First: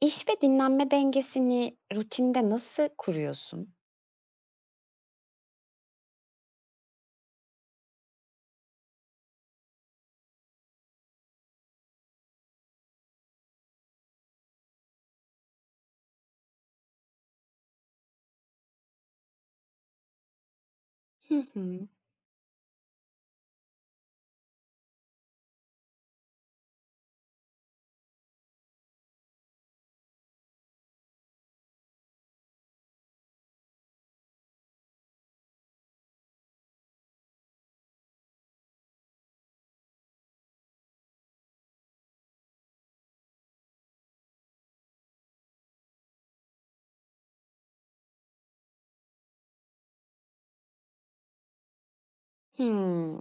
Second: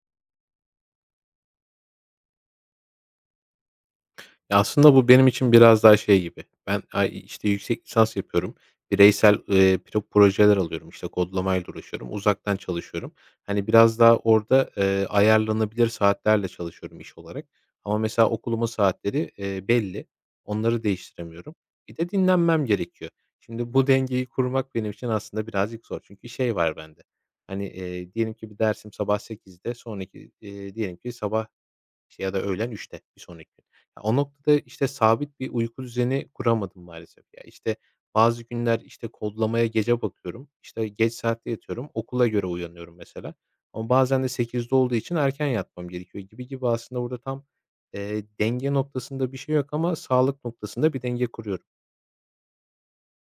İş ve dinlenme dengesini rutinde nasıl kuruyorsun? Ya, aslında bu benim için biraz daha şey gibi. Ben, işte, yüksek lisans yapıyorum. Bireysel, projeler alıyorum. İşte, kodlamayla uğraşıyorum. Uzaktan çalışıyorum. Hani, biraz daha orada, ayarlanabilir saatlerle çalışıyorum iş olarak. Ama mesela okulumun saatleri, belli. Onları Hı değiştiremiyorum. hı. Bir de dinlenmem gerekiyor. Şimdi bu dengeyi kurmak benim için aslında birazcık zor. Çünkü şey var bende. Hani, diyelim ki bir dersim sabah sekizde, sonraki, diyelim ki sabah işte, ya da öğlen üçte bir sonraki gün. Ya, o noktada, işte, sabit bir uyku düzeni kuramadım maalesef. Ya, işte, bazı günler, işte, kodlamaya gece bakıyorum, işte, geç saatte yatıyorum, okula göre uyanıyorum mesela ama bazen de sekizde olduğu için erken yatmam gerekiyor gibi gibi aslında burada tam, denge noktasında bir şey yok ama sağlık noktasında bir denge kuruyorum. Hmm.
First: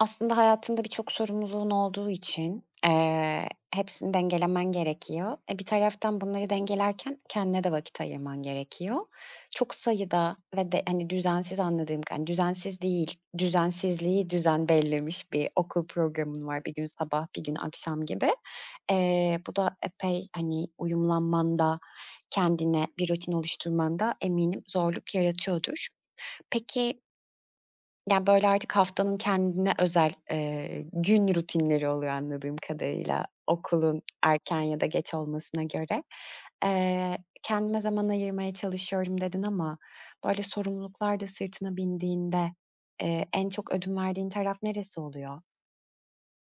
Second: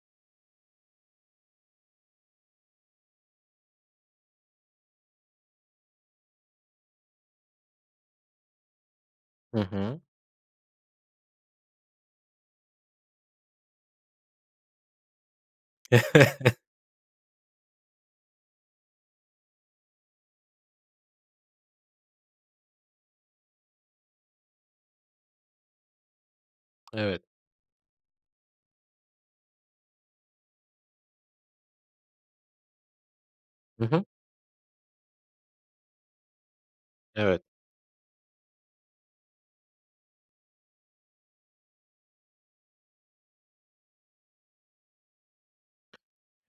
Aslında hayatında birçok sorumluluğun olduğu için, hepsini dengelemen gerekiyor. Bir taraftan bunları dengelerken kendine de vakit ayırman gerekiyor. Hı Çok hı. sayıda ve de, hani, düzensiz anladığım ka hani, düzensiz değil, düzensizliği düzen bellemiş bir okul programın var. Bir gün sabah, bir gün akşam gibi. Bu da epey, hani, uyumlanmanda, kendine bir rutin oluşturmanda eminim zorluk yaratıyordur. Peki, Evet. yani, böyle, artık haftanın kendine özel, gün rutinleri oluyor anladığım kadarıyla Hı okulun hı. erken ya da geç olmasına göre. Evet. Kendime zaman ayırmaya çalışıyorum dedin ama, böyle, sorumluluklar da sırtına bindiğinde, en çok ödün verdiğin taraf neresi oluyor?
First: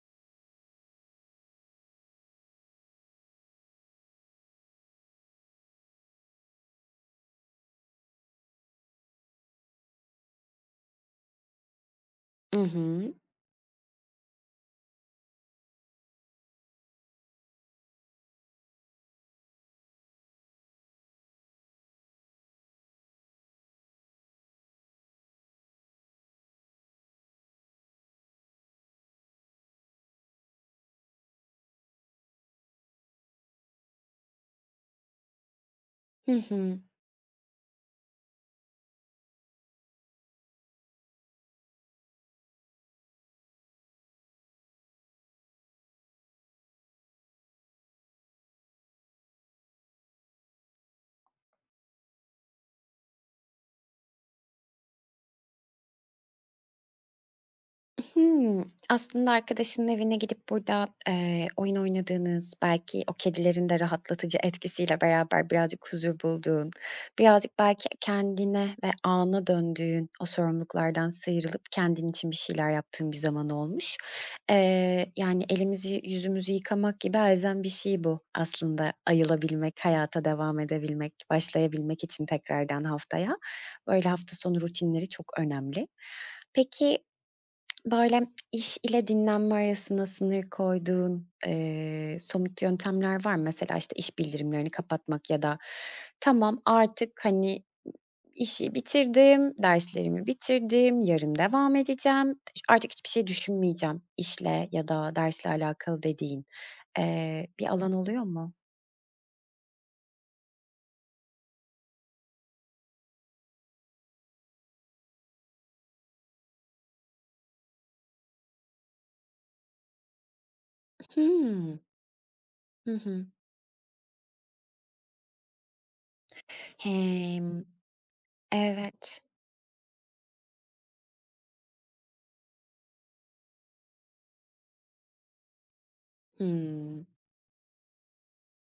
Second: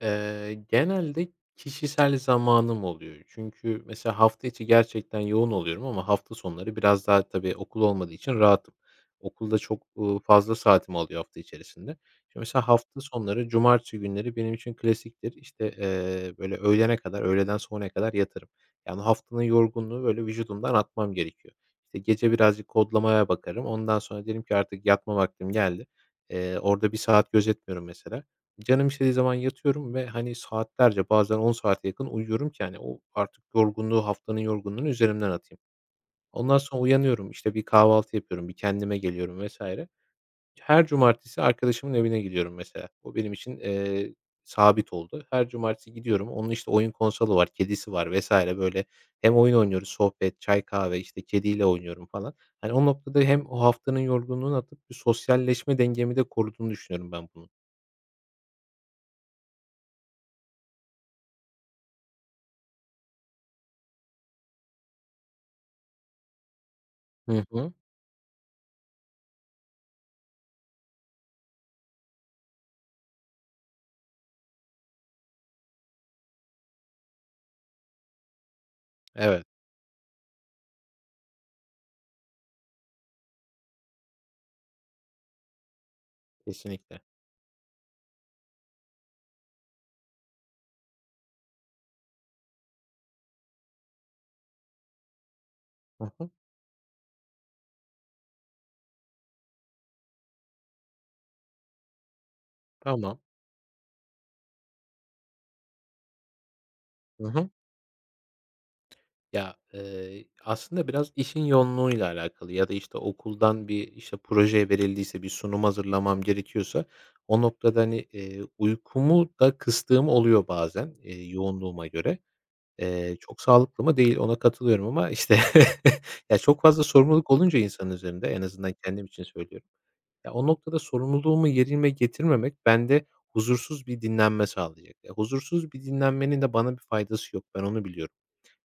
Genelde kişisel zamanım oluyor. Çünkü mesela hafta içi gerçekten yoğun oluyorum ama hafta sonları biraz daha tabii okul olmadığı için rahatım. Okulda çok, fazla saatimi alıyor hafta içerisinde. Şimdi I mesela hafta hı. sonları, cumartesi günleri benim için klasiktir. İşte, böyle öğlene kadar, öğleden sonraya kadar yatarım. Yani haftanın yorgunluğu böyle vücudumdan atmam gerekiyor. İşte gece birazcık kodlamaya bakarım. Ondan sonra derim ki artık yatma vaktim geldi. Orada bir saat gözetmiyorum mesela. Canım istediği zaman yatıyorum ve, hani, saatlerce bazen 10 saate yakın uyuyorum ki, hani, o artık yorgunluğu, haftanın yorgunluğunu üzerimden atayım. Hı Ondan hı. sonra uyanıyorum, işte, bir kahvaltı yapıyorum, bir kendime geliyorum vesaire. Her cumartesi arkadaşımın evine gidiyorum mesela. O benim için, sabit oldu. Her cumartesi gidiyorum. Onun, işte, oyun konsolu var, kedisi var vesaire böyle hem oyun oynuyoruz, sohbet, çay, kahve, işte, kediyle oynuyorum falan. Hani, o noktada hem o haftanın yorgunluğunu atıp bir sosyalleşme dengemi de koruduğunu düşünüyorum ben bunun. Hımm. Aslında arkadaşının evine gidip burada, oyun oynadığınız, belki o kedilerin de rahatlatıcı etkisiyle beraber birazcık huzur bulduğun, Hı birazcık hı. belki kendine ve ana döndüğün, o sorumluluklardan sıyrılıp kendin için bir şeyler yaptığın bir zaman olmuş. Yani, elimizi yüzümüzü yıkamak gibi elzem bir şey bu aslında Evet. ayılabilmek, hayata devam edebilmek, başlayabilmek için tekrardan haftaya. Böyle hafta sonu rutinleri çok önemli. Peki, Kesinlikle. böyle, iş ile dinlenme arasına sınır koyduğun, somut yöntemler var mı? Mesela, işte, iş bildirimlerini kapatmak ya da Hı hı. "Tamam, artık, hani, işi bitirdim, derslerimi bitirdim, yarın devam edeceğim, artık hiçbir Tamam. şey düşünmeyeceğim işle ya da dersle alakalı." dediğin, Hı hı. bir alan oluyor mu? Ya, aslında biraz işin yoğunluğuyla alakalı ya da, işte, okuldan bir, işte, proje verildiyse, bir sunum hazırlamam gerekiyorsa o noktada, hani, uykumu da kıstığım oluyor bazen, Hımm. yoğunluğuma göre. Hı hı. Çok sağlıklı mı? Değil, ona katılıyorum ama, işte, ya, çok fazla sorumluluk olunca Hemm, insanın üzerinde en azından kendim evet. için söylüyorum. Ya, o noktada sorumluluğumu yerine getirmemek bende huzursuz bir dinlenme sağlayacak. Ya, huzursuz bir dinlenmenin de bana bir Hımm, faydası yok. Ben onu biliyorum.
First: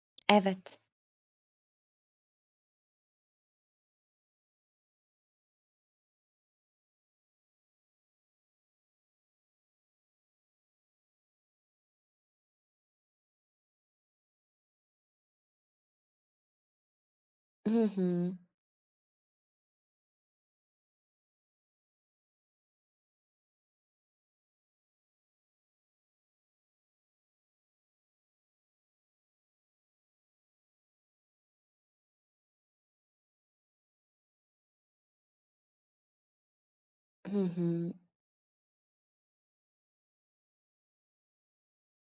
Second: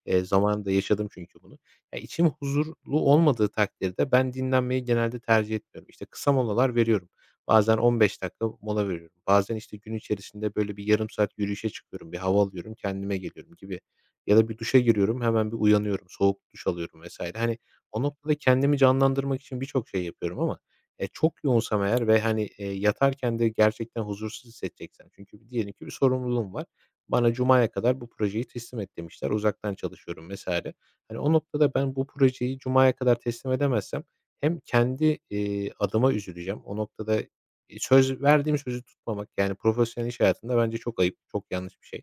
Zamanında evet. yaşadım çünkü bunu. Ya, içim huzurlu olmadığı takdirde ben dinlenmeyi genelde tercih etmiyorum. İşte, kısa molalar veriyorum. Bazen 15 dakika mola veriyorum. Bazen, işte, gün içerisinde, böyle, bir yarım saat yürüyüşe çıkıyorum, bir hava alıyorum, kendime geliyorum gibi. Ya da bir duşa giriyorum, hemen bir uyanıyorum, soğuk duş alıyorum vs. Hani, Hı o hı. noktada kendimi canlandırmak için birçok şey yapıyorum ama, çok yoğunsam eğer ve, hani, yatarken de gerçekten huzursuz hissedeceksem çünkü diyelim ki bir sorumluluğum var. Bana cumaya kadar bu projeyi teslim et demişler. Uzaktan çalışıyorum vs. Hani, o noktada ben bu projeyi cumaya kadar teslim edemezsem hem kendi, adıma üzüleceğim. O noktada, Hı hı. söz verdiğim sözü tutmamak, yani, profesyonel iş hayatında bence çok ayıp, çok yanlış bir şey.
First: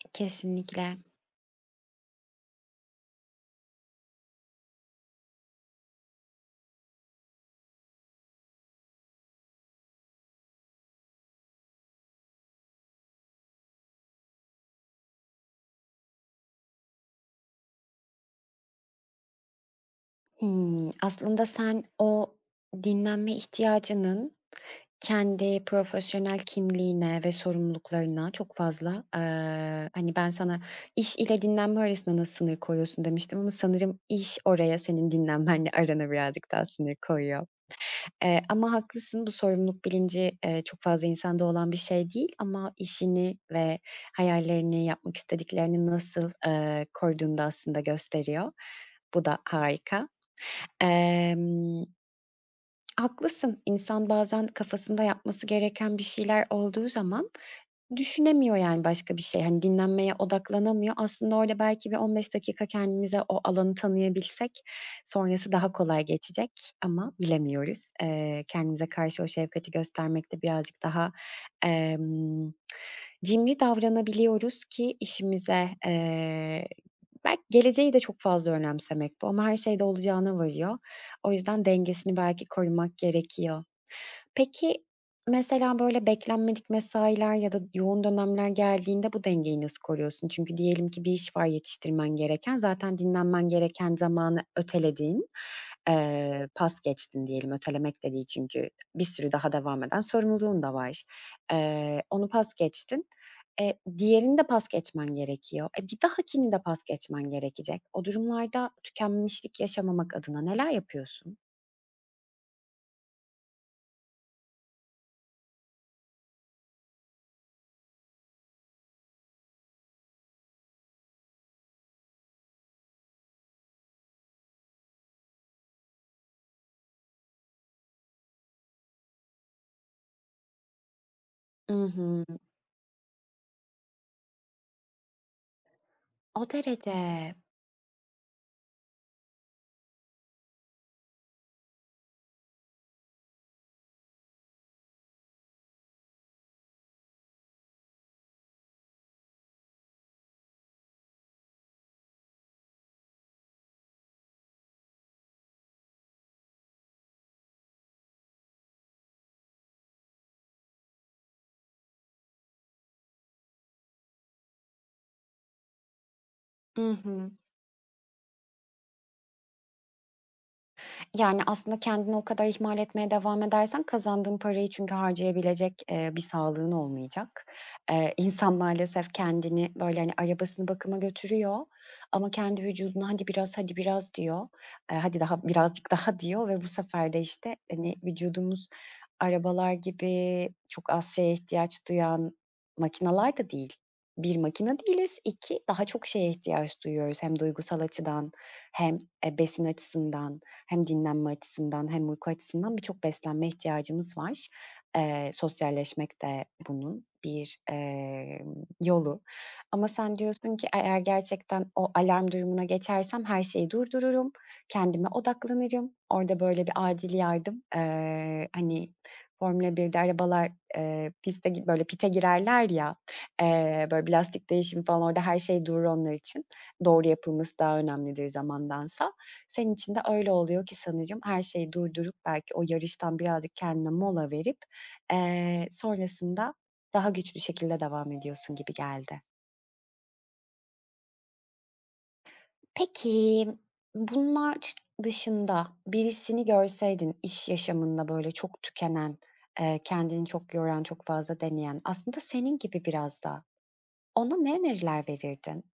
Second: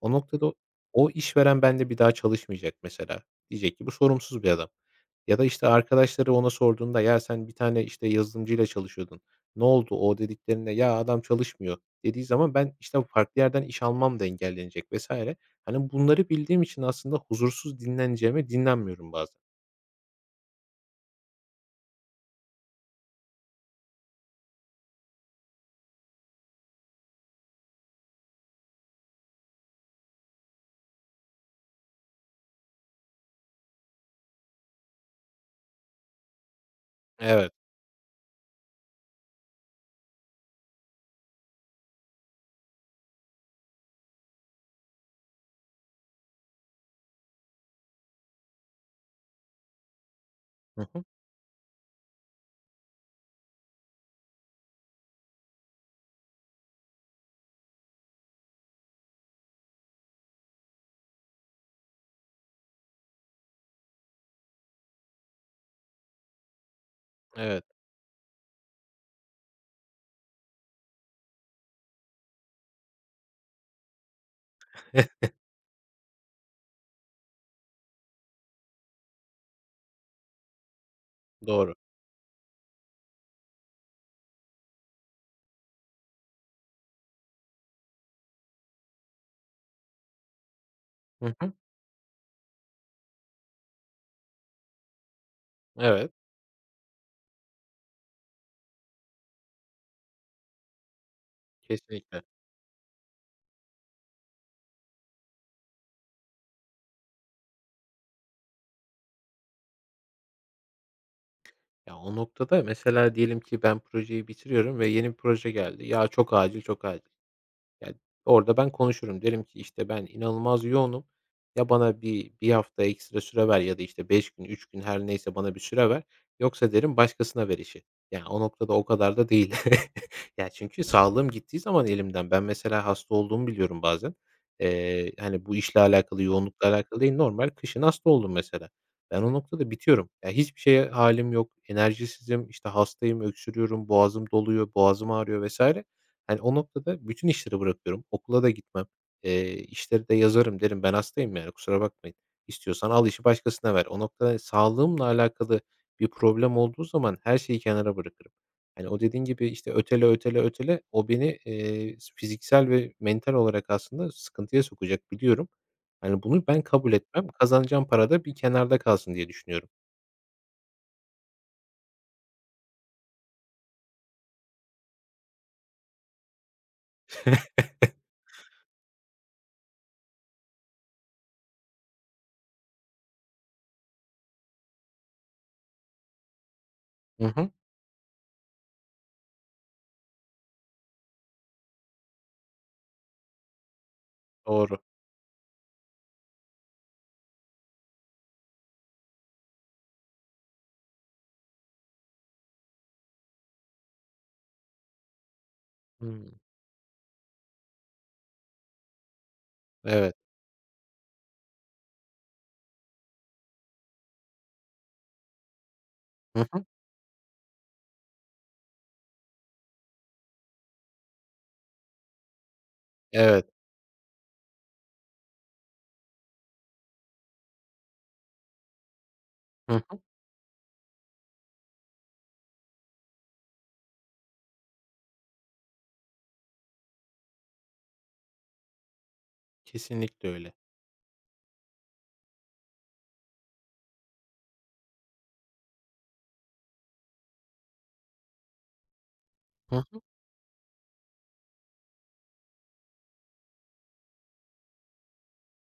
O noktada Kesinlikle. o işveren bende bir daha çalışmayacak mesela. Diyecek ki bu sorumsuz bir adam. Ya da, işte, arkadaşları ona sorduğunda "Ya, sen bir tane, işte, yazılımcıyla çalışıyordun. Ne oldu o?" dediklerinde "Ya, adam çalışmıyor." dediği zaman ben, işte, farklı yerden iş almam da engellenecek vesaire. Hani, bunları bildiğim için aslında huzursuz dinleneceğime dinlenmiyorum bazen. Hımm, aslında sen o dinlenme ihtiyacının kendi profesyonel kimliğine ve sorumluluklarına çok fazla, hani, ben sana iş ile dinlenme arasında nasıl sınır koyuyorsun demiştim ama sanırım iş oraya senin dinlenmenle arana birazcık daha sınır koyuyor. Evet. Ama haklısın, bu sorumluluk bilinci, çok fazla insanda olan bir şey değil ama işini ve hayallerini, yapmak istediklerini nasıl, koruduğunu da aslında gösteriyor. Bu da harika. Hı hı. Emm, haklısın. İnsan bazen kafasında yapması gereken bir şeyler olduğu zaman düşünemiyor, yani, başka bir şey. Hani, dinlenmeye odaklanamıyor. Aslında orada belki bir 15 dakika kendimize o alanı tanıyabilsek sonrası daha kolay geçecek ama Evet. bilemiyoruz. Kendimize karşı o şefkati göstermekte birazcık daha, emm, cimri davranabiliyoruz ki işimize, belki geleceği de çok fazla önemsemek bu ama her şeyde olacağına varıyor. O yüzden Doğru. dengesini belki korumak gerekiyor. Peki, mesela, böyle, beklenmedik mesailer ya da yoğun dönemler geldiğinde bu dengeyi nasıl koruyorsun? Çünkü diyelim ki bir Hı iş var hı. yetiştirmen gereken, zaten dinlenmen gereken zamanı öteledin, Evet. Pas geçtin diyelim, ötelemek de değil çünkü bir sürü daha devam eden sorumluluğun da var. Kesinlikle. Onu pas geçtin. Diğerini de pas geçmen gerekiyor. Bir dahakini de pas geçmen gerekecek. O durumlarda tükenmişlik yaşamamak adına neler yapıyorsun? Ya, o noktada mesela diyelim ki ben projeyi bitiriyorum ve yeni bir proje geldi. "Ya, çok acil, çok acil." Ya, orada ben konuşurum. Derim ki, işte, "Ben inanılmaz yoğunum. Ya bana bir hafta ekstra süre ver ya da, işte, 5 gün, 3 gün her neyse bana bir süre ver. Yoksa" derim, "başkasına ver işi." Yani o noktada o kadar da değil. Ya, çünkü sağlığım gittiği I zaman hı. elimden ben mesela hasta olduğumu biliyorum bazen. Hani, bu işle alakalı, O yoğunlukla derece. alakalı değil, normal kışın hasta oldum mesela. Ben o noktada bitiyorum. Ya, hiçbir şeye halim yok, enerjisizim, işte, hastayım, öksürüyorum, boğazım doluyor, boğazım ağrıyor vesaire. Hani, o noktada bütün işleri bırakıyorum. Okula da gitmem. İşleri de yazarım, derim ben hastayım yani kusura bakmayın. İstiyorsan al işi başkasına ver. O noktada sağlığımla alakalı bir problem olduğu zaman her şeyi kenara bırakırım. Hani, o dediğin gibi, işte, ötele, ötele, ötele o beni, fiziksel ve mental olarak aslında sıkıntıya sokacak biliyorum. Hani, bunu ben I kabul etmem. hı. Kazanacağım para da bir kenarda kalsın diye düşünüyorum. Yani, aslında kendini o kadar ihmal etmeye devam edersen kazandığın parayı çünkü harcayabilecek, bir sağlığın olmayacak. İnsan maalesef kendini, böyle, hani, arabasını bakıma götürüyor ama kendi vücuduna "Hadi biraz, hadi biraz." diyor. "Hadi daha birazcık daha." diyor ve bu sefer de, Hı hı. işte, hani, vücudumuz arabalar gibi çok az şeye ihtiyaç duyan makinalar da değil. Bir makina Doğru. değiliz, 2 daha çok şeye ihtiyaç duyuyoruz hem duygusal açıdan hem, besin açısından. Hem dinlenme açısından hem uyku açısından birçok beslenme ihtiyacımız var. Sosyalleşmek Hımm. de bunun bir, yolu. Ama Evet. sen diyorsun ki eğer gerçekten o alarm durumuna geçersem her şeyi durdururum, kendime odaklanırım. Orada Hı hı. böyle bir acil yardım, hani, Formula 1'de arabalar, piste gi böyle pite girerler ya, Evet. Böyle bir lastik değişimi falan orada her şey durur onlar için. Doğru yapılması daha önemlidir zamandansa. Hı Senin için de hı. öyle oluyor ki sanırım her şeyi durdurup belki o yarıştan birazcık kendine mola verip, sonrasında daha güçlü şekilde devam ediyorsun gibi geldi. Kesinlikle öyle. Peki, bunlar ç dışında birisini görseydin iş yaşamında böyle çok tükenen, Hı. kendini çok yoran, çok fazla deneyen, aslında senin gibi biraz da, ona ne öneriler verirdin?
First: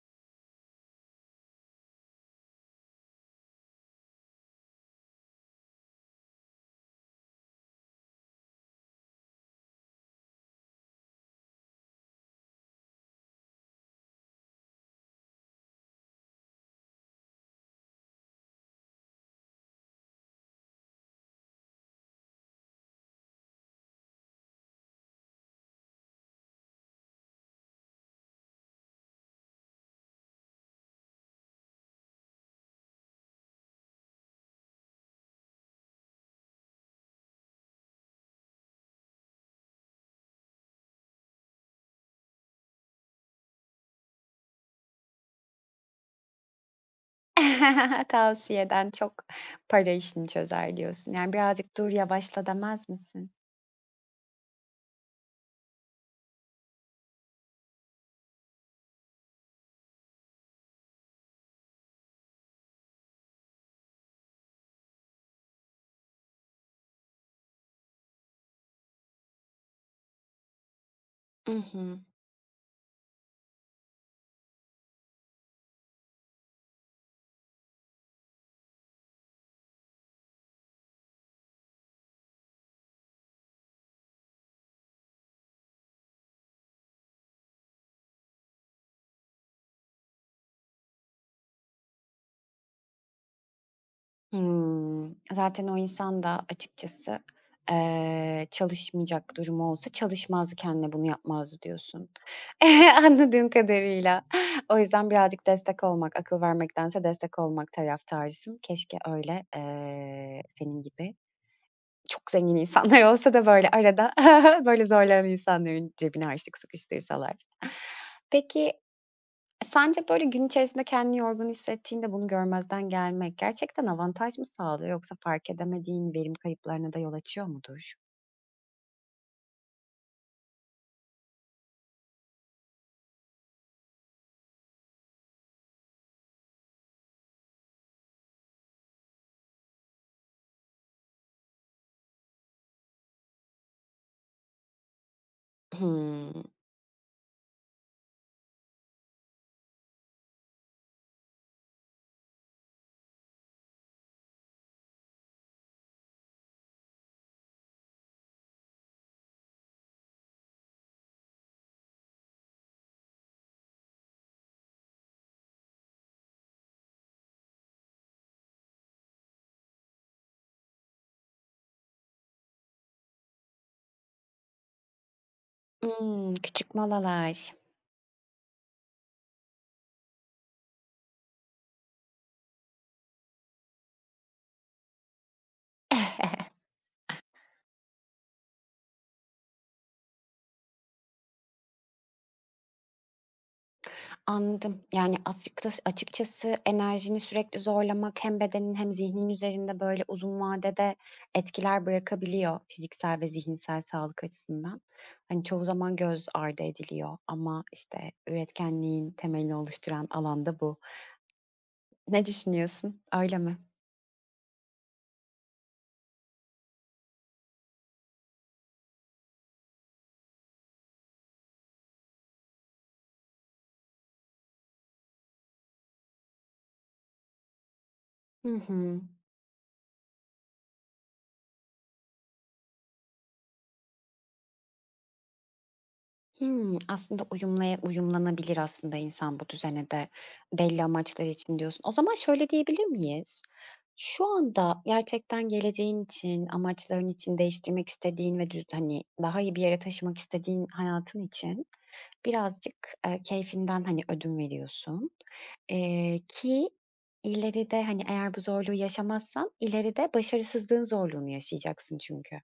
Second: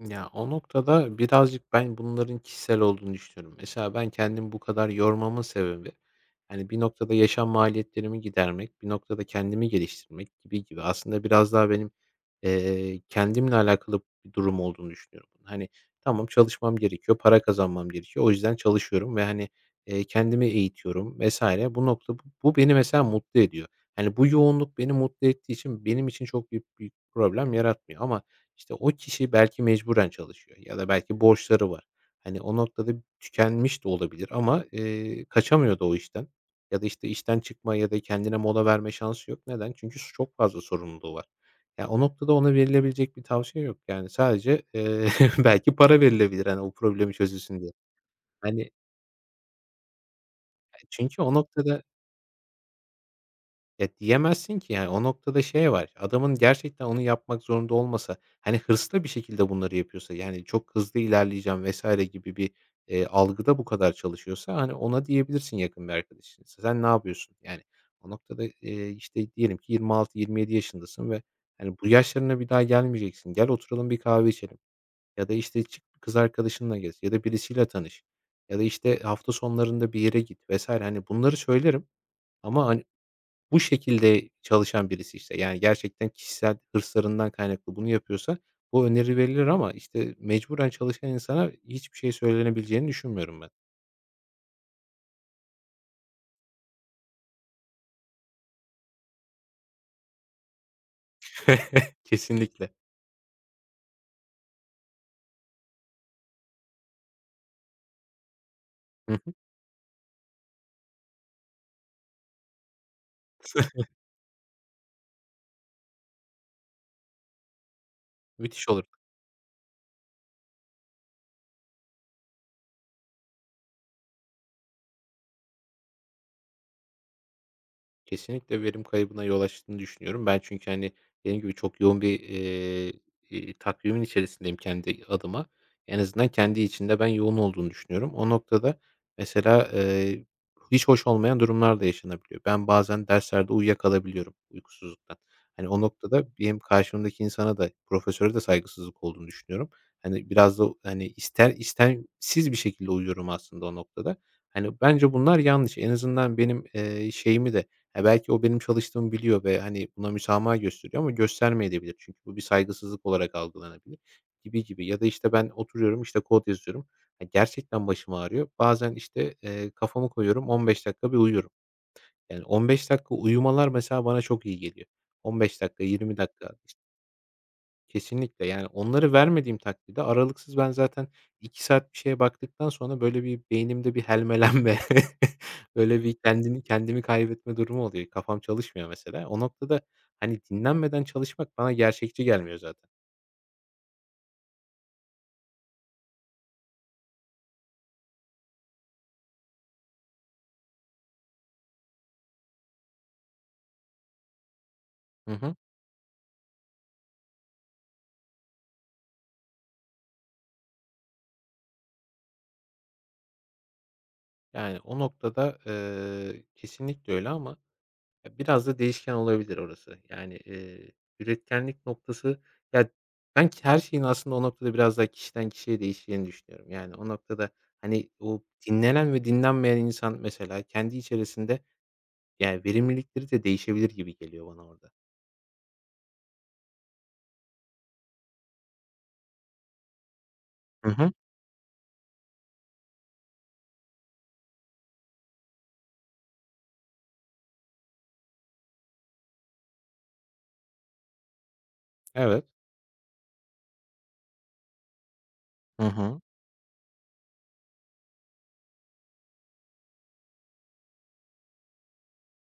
Ya, o noktada birazcık ben bunların kişisel olduğunu düşünüyorum. Mesela ben kendimi bu kadar yormamın sebebi, hani, bir noktada yaşam maliyetlerimi gidermek, bir noktada kendimi geliştirmek gibi gibi aslında biraz daha benim, kendimle alakalı bir durum olduğunu düşünüyorum. Hani, tamam çalışmam gerekiyor, para kazanmam gerekiyor. O yüzden çalışıyorum ve, hani, kendimi eğitiyorum vs. Bu nokta bu beni mesela mutlu ediyor. Hani, bu yoğunluk beni mutlu ettiği için benim için çok büyük bir problem yaratmıyor ama işte o kişi belki mecburen çalışıyor ya da belki borçları var. Hani o noktada tükenmiş de olabilir ama, kaçamıyor da o işten ya da, işte, işten çıkma ya da kendine mola verme şansı yok. Neden? Çünkü çok fazla sorumluluğu var. Ya, o noktada ona verilebilecek bir tavsiye yok. Yani sadece, belki para verilebilir, hani, o problemi çözülsün diye. Hani, e, Tavsiyeden çok para işini çözer diyorsun. çünkü Yani o birazcık noktada dur, yavaşla demez misin? Ya, diyemezsin ki, yani, o noktada şey var, adamın gerçekten onu yapmak zorunda olmasa, hani, hırslı bir şekilde bunları yapıyorsa, yani, çok hızlı ilerleyeceğim vesaire gibi bir, algıda bu kadar çalışıyorsa, hani, ona diyebilirsin yakın bir arkadaşın. "Sen ne yapıyorsun?" Yani, o noktada, işte, diyelim ki 26-27 yaşındasın ve, hani, bu I yaşlarına bir daha gelmeyeceksin. "Gel oturalım bir kahve içelim." ya da, işte, "Çık bir kız arkadaşınla gez." ya da, "Birisiyle tanış." ya da, işte, "Hafta sonlarında bir yere git." vesaire. Hani, bunları söylerim ama, hani, bu şekilde çalışan birisi, işte, yani, gerçekten kişisel hırslarından kaynaklı bunu yapıyorsa bu öneri verilir ama, işte, mecburen çalışan insana hiçbir şey söylenebileceğini düşünmüyorum ben. hımm. Zaten o insan da açıkçası, çalışmayacak durumu olsa çalışmazdı, kendine bunu yapmazdı diyorsun. Kesinlikle. Anladığım kadarıyla. O yüzden birazcık destek olmak, akıl vermektense destek olmak taraftarısın. Keşke Hı hı. öyle, senin gibi çok zengin insanlar olsa da böyle arada böyle zorlanan insanların cebini harçlık sıkıştırsalar. Müthiş Peki, olur. sence böyle gün içerisinde kendini yorgun hissettiğinde bunu görmezden gelmek gerçekten avantaj mı sağlıyor yoksa fark edemediğin verim kayıplarına da yol açıyor mudur? Kesinlikle verim kaybına yol açtığını düşünüyorum. Ben çünkü, hani, benim gibi çok yoğun bir, takvimin içerisindeyim kendi adıma. En azından kendi içinde ben yoğun olduğunu düşünüyorum. O noktada mesela, hiç hoş olmayan durumlar da yaşanabiliyor. Ben bazen derslerde uyuyakalabiliyorum uykusuzluktan. Hani, o noktada Hımm. benim karşımdaki insana da profesöre de saygısızlık olduğunu düşünüyorum. Hani, biraz da, hani, ister istemsiz bir şekilde uyuyorum aslında o noktada. Hani, bence bunlar yanlış. En azından benim, şeyimi de, ya, belki o benim çalıştığımı biliyor ve, hani, buna müsamaha gösteriyor ama göstermeyebilir. Çünkü bu bir saygısızlık olarak algılanabilir gibi gibi. Ya da, işte, ben oturuyorum, işte, kod yazıyorum. Ya, gerçekten başım ağrıyor. Bazen, işte, kafamı koyuyorum, 15 dakika bir uyuyorum. Yani, 15 dakika uyumalar mesela bana çok iyi geliyor. 15 dakika, 20 Imm, dakika. küçük molalar. Kesinlikle, yani, onları vermediğim takdirde aralıksız ben zaten 2 saat bir şeye baktıktan sonra, böyle, bir beynimde bir helmelenme, böyle, bir kendimi kaybetme durumu oluyor. Kafam çalışmıyor mesela. O noktada, hani, dinlenmeden çalışmak bana gerçekçi gelmiyor zaten. Anladım. Yani, açıkçası enerjini sürekli zorlamak hem bedenin hem zihnin üzerinde, böyle, uzun vadede etkiler bırakabiliyor fiziksel ve zihinsel sağlık açısından. Hı Hani, hı. çoğu zaman göz ardı ediliyor ama, işte, üretkenliğin temelini oluşturan alanda bu. Ne düşünüyorsun? Öyle mi? Yani, o noktada, kesinlikle öyle ama Ya, biraz da değişken olabilir orası. Yani, üretkenlik noktası ya, ben ki her şeyin aslında o noktada biraz daha kişiden kişiye değişeceğini düşünüyorum. Yani, o noktada, hani, o Hı hı. dinlenen ve dinlenmeyen insan mesela kendi içerisinde, yani, verimlilikleri de değişebilir gibi geliyor bana orada. Hımm, aslında uyumlanabilir aslında insan bu düzene de belli Hı hı. amaçlar için diyorsun. O zaman şöyle diyebilir miyiz? Şu anda gerçekten geleceğin için, amaçların için değiştirmek istediğin ve hani, daha iyi bir yere taşımak istediğin hayatın için Evet. birazcık, keyfinden, hani, ödün veriyorsun, Hı hı. ki ileride, hani, eğer bu zorluğu yaşamazsan ileride başarısızlığın zorluğunu yaşayacaksın çünkü.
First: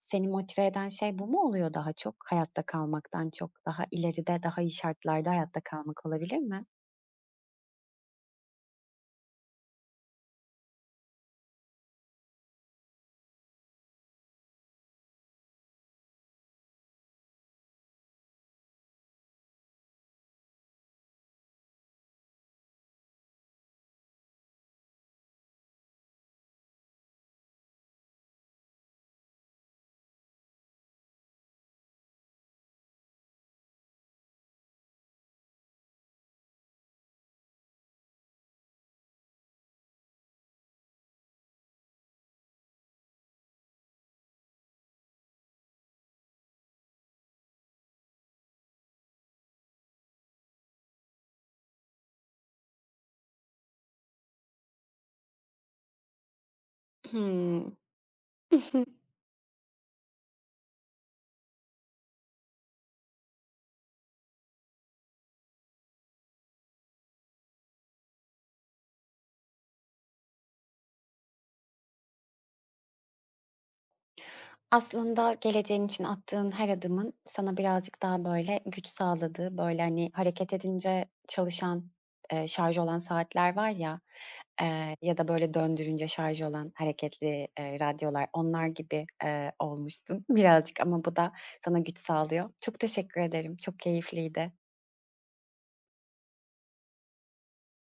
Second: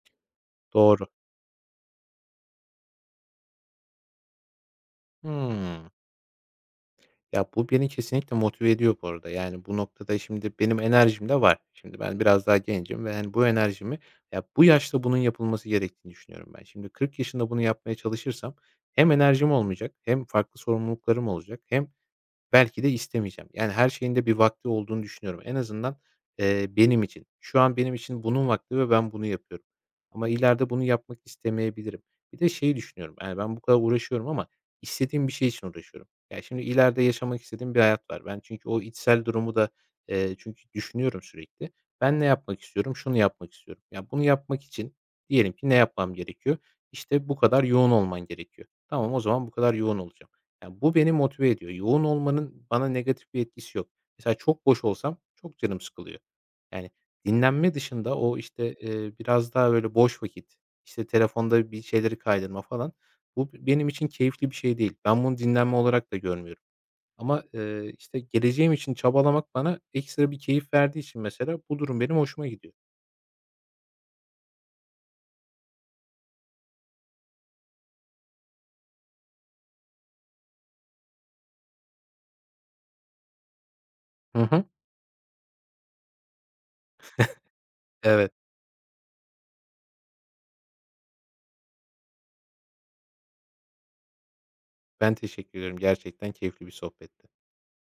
Seni motive eden Doğru. şey bu mu oluyor daha çok? Hayatta kalmaktan çok daha ileride, daha iyi şartlarda hayatta Hımm. kalmak olabilir mi? Ya, bu beni kesinlikle motive ediyor bu arada. Yani, bu noktada şimdi benim enerjim de var. Şimdi ben biraz daha gencim ve, yani bu enerjimi ya, bu yaşta bunun yapılması gerektiğini düşünüyorum ben. Şimdi 40 yaşında bunu yapmaya çalışırsam hem enerjim olmayacak hem farklı sorumluluklarım olacak hem belki de istemeyeceğim. Yani, her şeyin de bir vakti olduğunu düşünüyorum. En azından, benim için. Şu an benim için bunun vakti ve ben bunu yapıyorum. Ama ileride bunu yapmak istemeyebilirim. Bir de şeyi düşünüyorum, yani, ben bu kadar uğraşıyorum ama istediğim bir şey için uğraşıyorum. Yani şimdi ileride yaşamak istediğim bir hayat var. Ben çünkü o içsel durumu da, çünkü düşünüyorum sürekli. Ben ne yapmak istiyorum? Şunu yapmak istiyorum. Ya, bunu yapmak için diyelim ki ne yapmam gerekiyor? İşte, bu kadar yoğun olman gerekiyor. Tamam, o zaman bu kadar yoğun olacağım. Ya, bu beni motive ediyor. Yoğun olmanın bana negatif bir etkisi yok. Mesela çok boş olsam çok canım sıkılıyor. Yani, dinlenme Hımm. dışında o, işte, biraz daha, böyle, boş vakit, işte, telefonda bir şeyleri kaydırma falan, bu benim için keyifli bir şey değil. Ben bunu dinlenme olarak da görmüyorum. Ama, işte, geleceğim için çabalamak bana ekstra bir keyif verdiği için mesela bu durum benim hoşuma gidiyor. Aslında geleceğin için attığın her adımın sana birazcık daha, böyle, güç sağladığı, böyle, hani, hareket edince çalışan, şarjı olan saatler var ya, Hı hı. Ya da, böyle, döndürünce şarj olan hareketli, radyolar, Evet, onlar gibi, olmuşsun birazcık ama bu da sana güç sağlıyor. Çok teşekkür ederim, çok keyifliydi. ben teşekkür ederim. Gerçekten keyifli bir sohbetti.